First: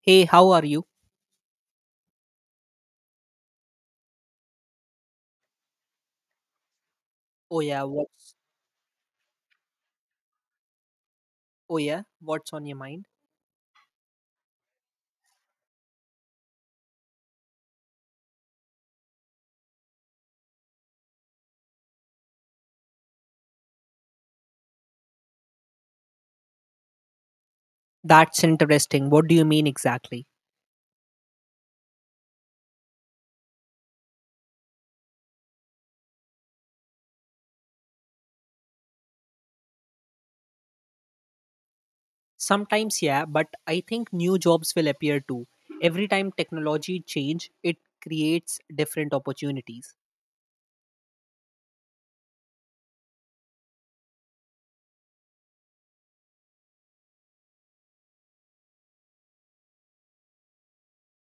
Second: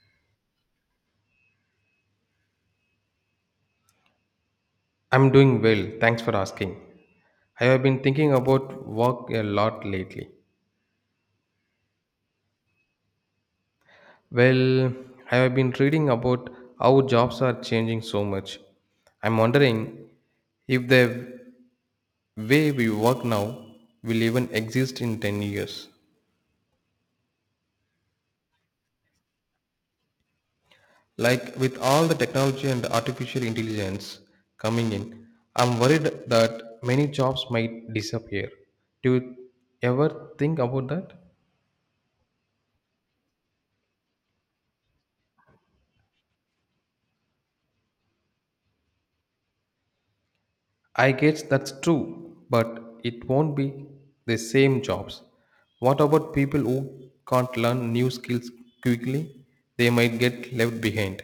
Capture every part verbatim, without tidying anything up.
Hey, how are you? I'm doing well, thanks for asking. Oh I yeah, have been thinking what's about work a lot lately. oh yeah, what's on your mind? Well, I have been reading about how jobs are changing so much. I'm wondering if the way we work now will even exist in ten years. That's interesting. What do you mean exactly? Like with all the technology and artificial intelligence coming in, I'm worried that many jobs might disappear. Do you ever think about that? Sometimes, yeah, but I think new jobs will appear too. Every time technology change, it creates different opportunities. I guess that's true, but it won't be the same jobs. What about people who can't learn new skills quickly? They might get left behind.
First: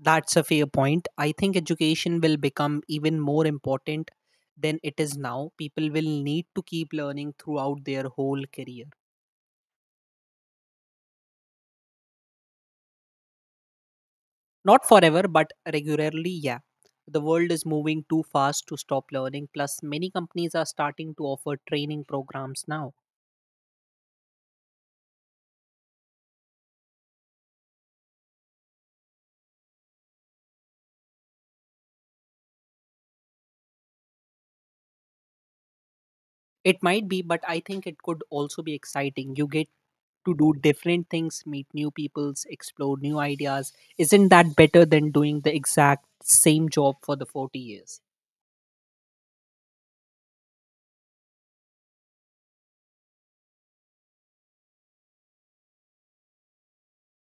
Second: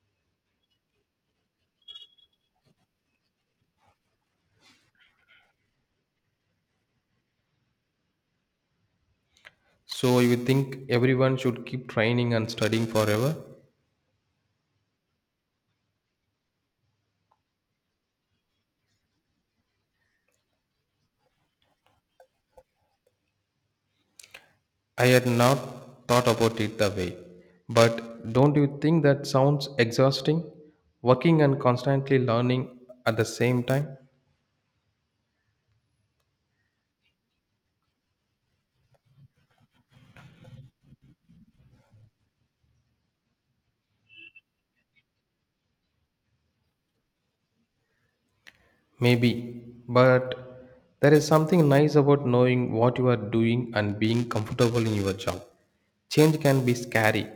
That's a fair point. I think education will become even more important than it is now. People will need to keep learning throughout their whole career. So you think everyone should keep training and studying forever? Not forever, but regularly, yeah. The world is moving too fast to stop learning. Plus, many companies are starting to offer training programs now. I had not thought about it that way. But don't you think that sounds exhausting? Working and constantly learning at the same time? It might be, but I think it could also be exciting. You get to do different things, meet new peoples, explore new ideas. Isn't that better than doing the exact same job for the forty years? Maybe, but there is something nice about knowing what you are doing and being comfortable in your job. Change can be scary.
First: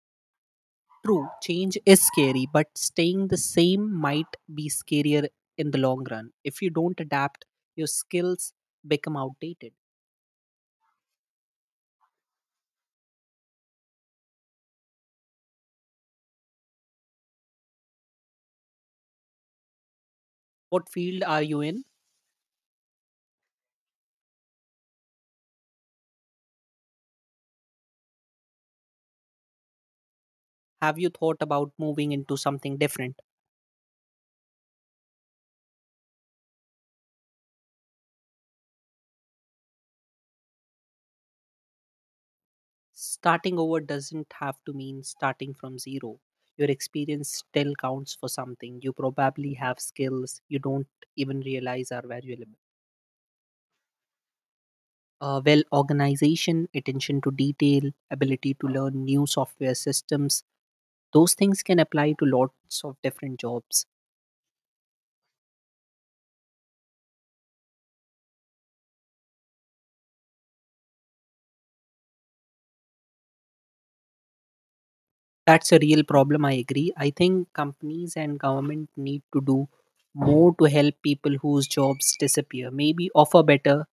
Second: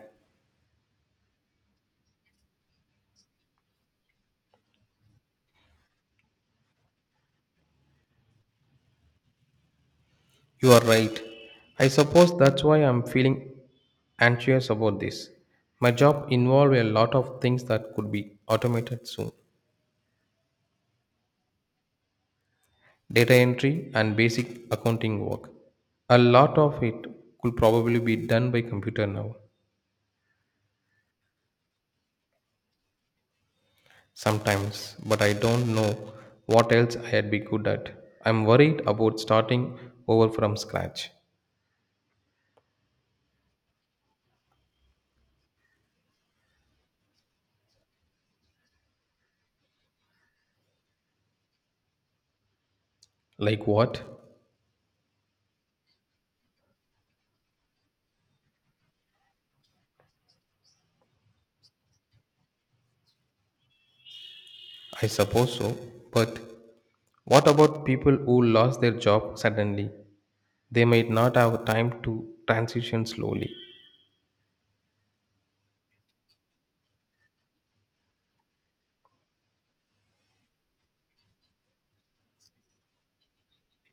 True, change is scary, but staying the same might be scarier in the long run. If you don't adapt, your skills become outdated. You are right. I suppose that's why I'm feeling anxious about this. My job involved a lot of things that could be automated soon. What field are you in? Data entry and basic accounting work. A lot of it could probably be done by computer now. Have you thought about moving into something different? Sometimes, but I don't know what else I'd be good at. I'm worried about starting over from scratch. Starting over doesn't have to mean starting from zero. Your experience still counts for something. You probably have skills you don't even realize are valuable. Like what? Uh, well, organization, attention to detail, ability to learn new software systems, those things can apply to lots of different jobs. I suppose so, but what about people who lost their job suddenly? They might not have time to transition slowly. That's a real problem, I agree. I think companies and government need to do more to help people whose jobs disappear. Maybe offer better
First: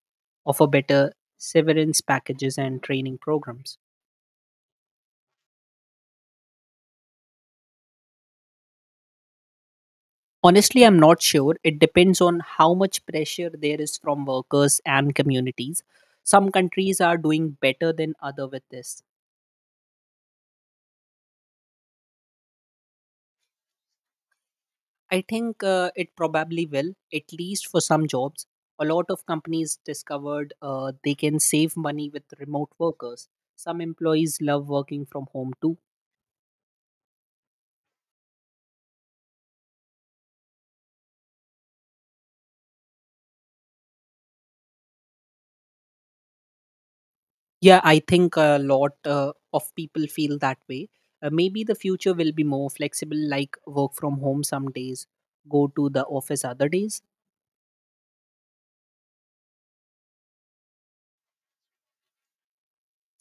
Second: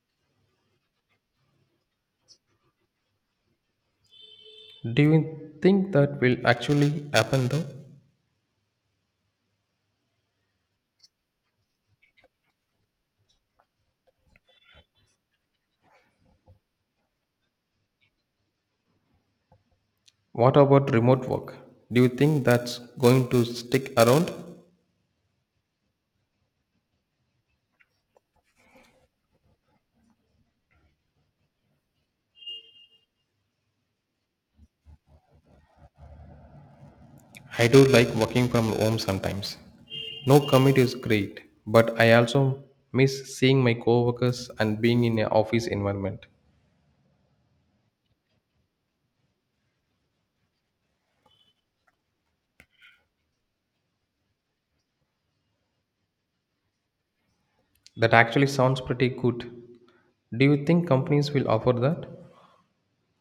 offer better severance packages and training programs. Do you think that will actually happen though? Honestly, I'm not sure. It depends on how much pressure there is from workers and communities. Some countries are doing better than other with this. What about remote work? Do you think that's going to stick around? I think uh, it probably will, at least for some jobs. A lot of companies discovered uh, they can save money with remote workers. Some employees love working from home too. I do like working from home sometimes. No commute is great, but I also miss seeing my coworkers and being in an office environment. Yeah, I think a lot uh, of people feel that way. Uh, maybe the future will be more flexible, like work from home some days, go to the office other days. That actually sounds pretty good. Do you think companies will offer that?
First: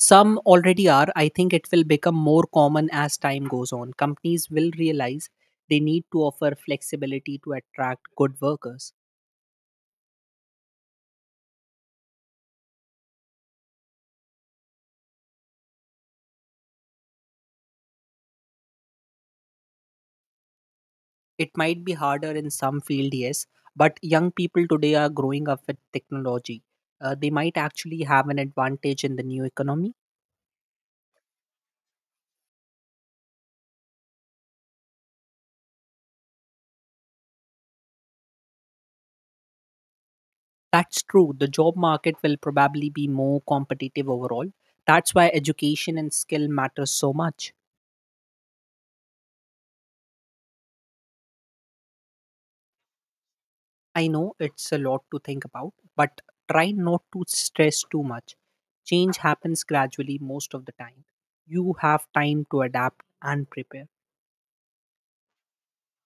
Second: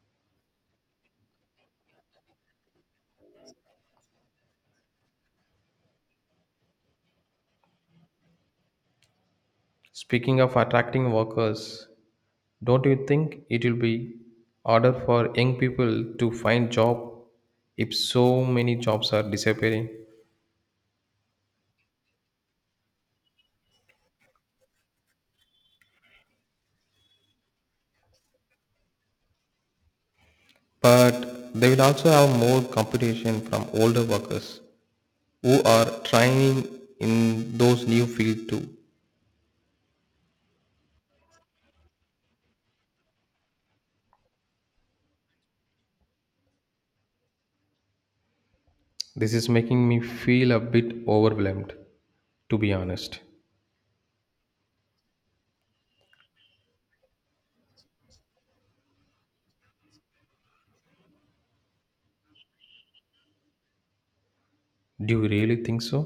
Some already are. I think it will become more common as time goes on. Companies will realize they need to offer flexibility to attract good workers. Speaking of attracting workers, don't you think it will be harder for young people to find job if so many jobs are disappearing? It might be harder in some field, yes, but young people today are growing up with technology. Uh, they might actually have an advantage in the new economy. But they will also have more competition from older workers who are trying in those new fields too. That's true. The job market will probably be more competitive overall. That's why education and skill matters so much. This is making me feel a bit overwhelmed, to be honest. I know it's a lot to think about, but try not to stress too much. Change happens gradually most of the time. You have time to adapt and prepare. Do you really think so?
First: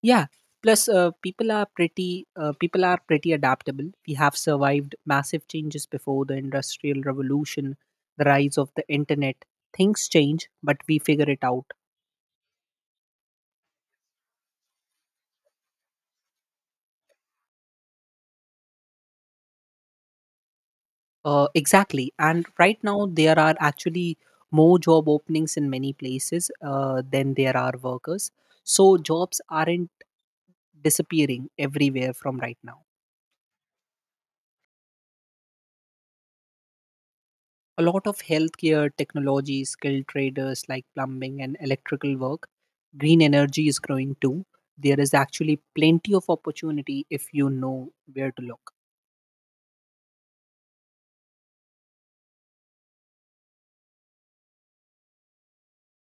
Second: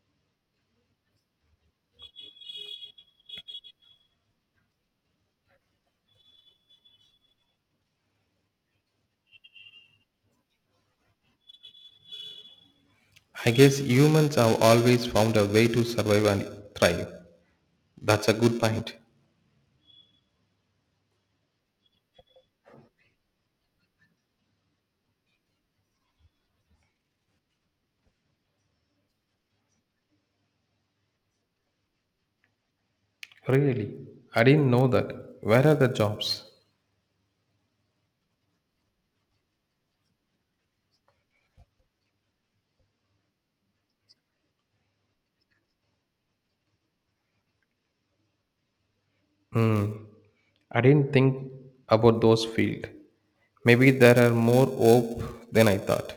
Yeah. Plus, uh, people are pretty uh, people are pretty adaptable. We have survived massive changes before the industrial revolution, the rise of the internet. Things change, but we figure it out. I guess humans have always found a way to survive and thrive. That's a good point. Uh, exactly. And right now, there are actually more job openings in many places uh, than there are workers. So jobs aren't disappearing everywhere from right now. Really? I didn't know that. Where are the jobs? A lot of healthcare, technology, skilled traders like plumbing and electrical work, green energy is growing too. There is actually plenty of opportunity if you know where to look. I didn't think about those fields. Maybe there are more hope than I thought.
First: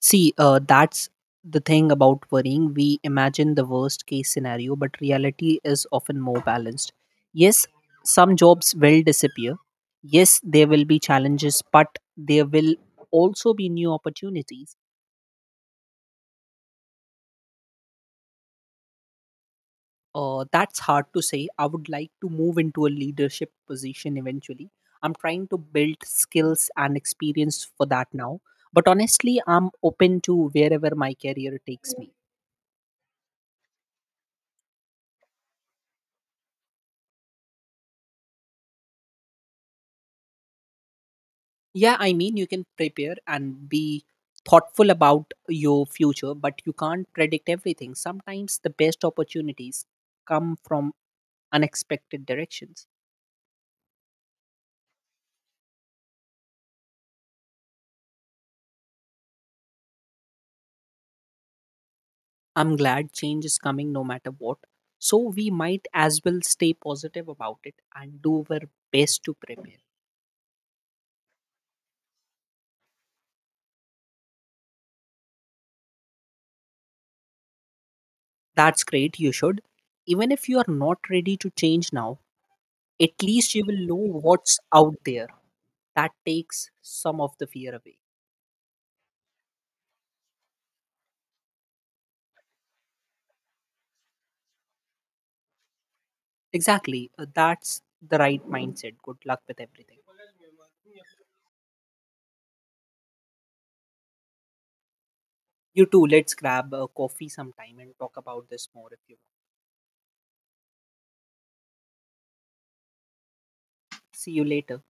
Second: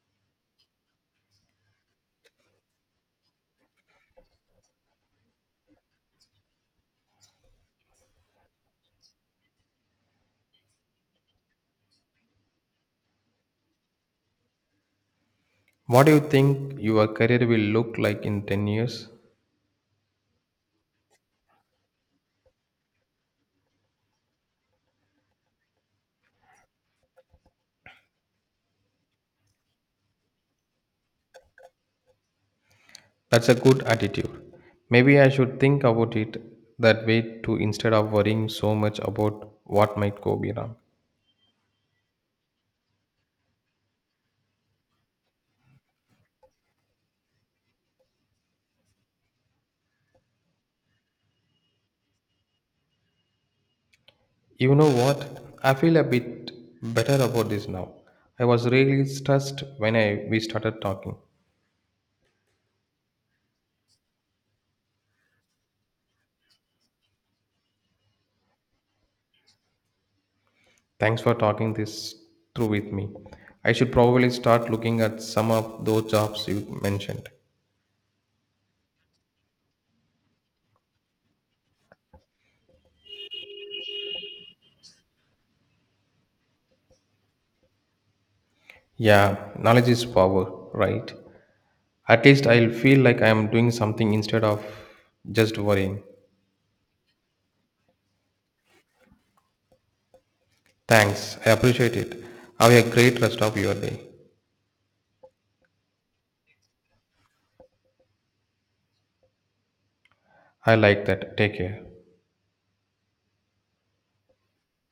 See uh, that's the thing about worrying. We imagine the worst case scenario, but reality is often more balanced. Yes, some jobs will disappear. Yes, there will be challenges, but there will also be new opportunities. What do you think your career will look like in ten years? Uh, that's hard to say. I would like to move into a leadership position eventually. I'm trying to build skills and experience for that now. But honestly, I'm open to wherever my career takes me. That's a good attitude. Maybe I should think about it that way too instead of worrying so much about what might go be wrong. Yeah, I mean, you can prepare and be thoughtful about your future, but you can't predict everything. Sometimes the best opportunities come from unexpected directions. You know what? I feel a bit better about this now. I was really stressed when I we started talking. I'm glad change is coming no matter what. So we might as well stay positive about it and do our best to prepare. Thanks for talking this through with me. I should probably start looking at some of those jobs you mentioned. That's great, you should. Even if you are not ready to change now, at least you will know what's out there. That takes some of the fear away. Yeah, knowledge is power, right? At least I'll feel like I am doing something instead of just worrying. Exactly, uh, that's the right mindset. Good luck with everything. Thanks, I appreciate it. Have a great rest of your day. You too. Let's grab a coffee sometime and talk about this more if you want. I like that. Take care. See you later.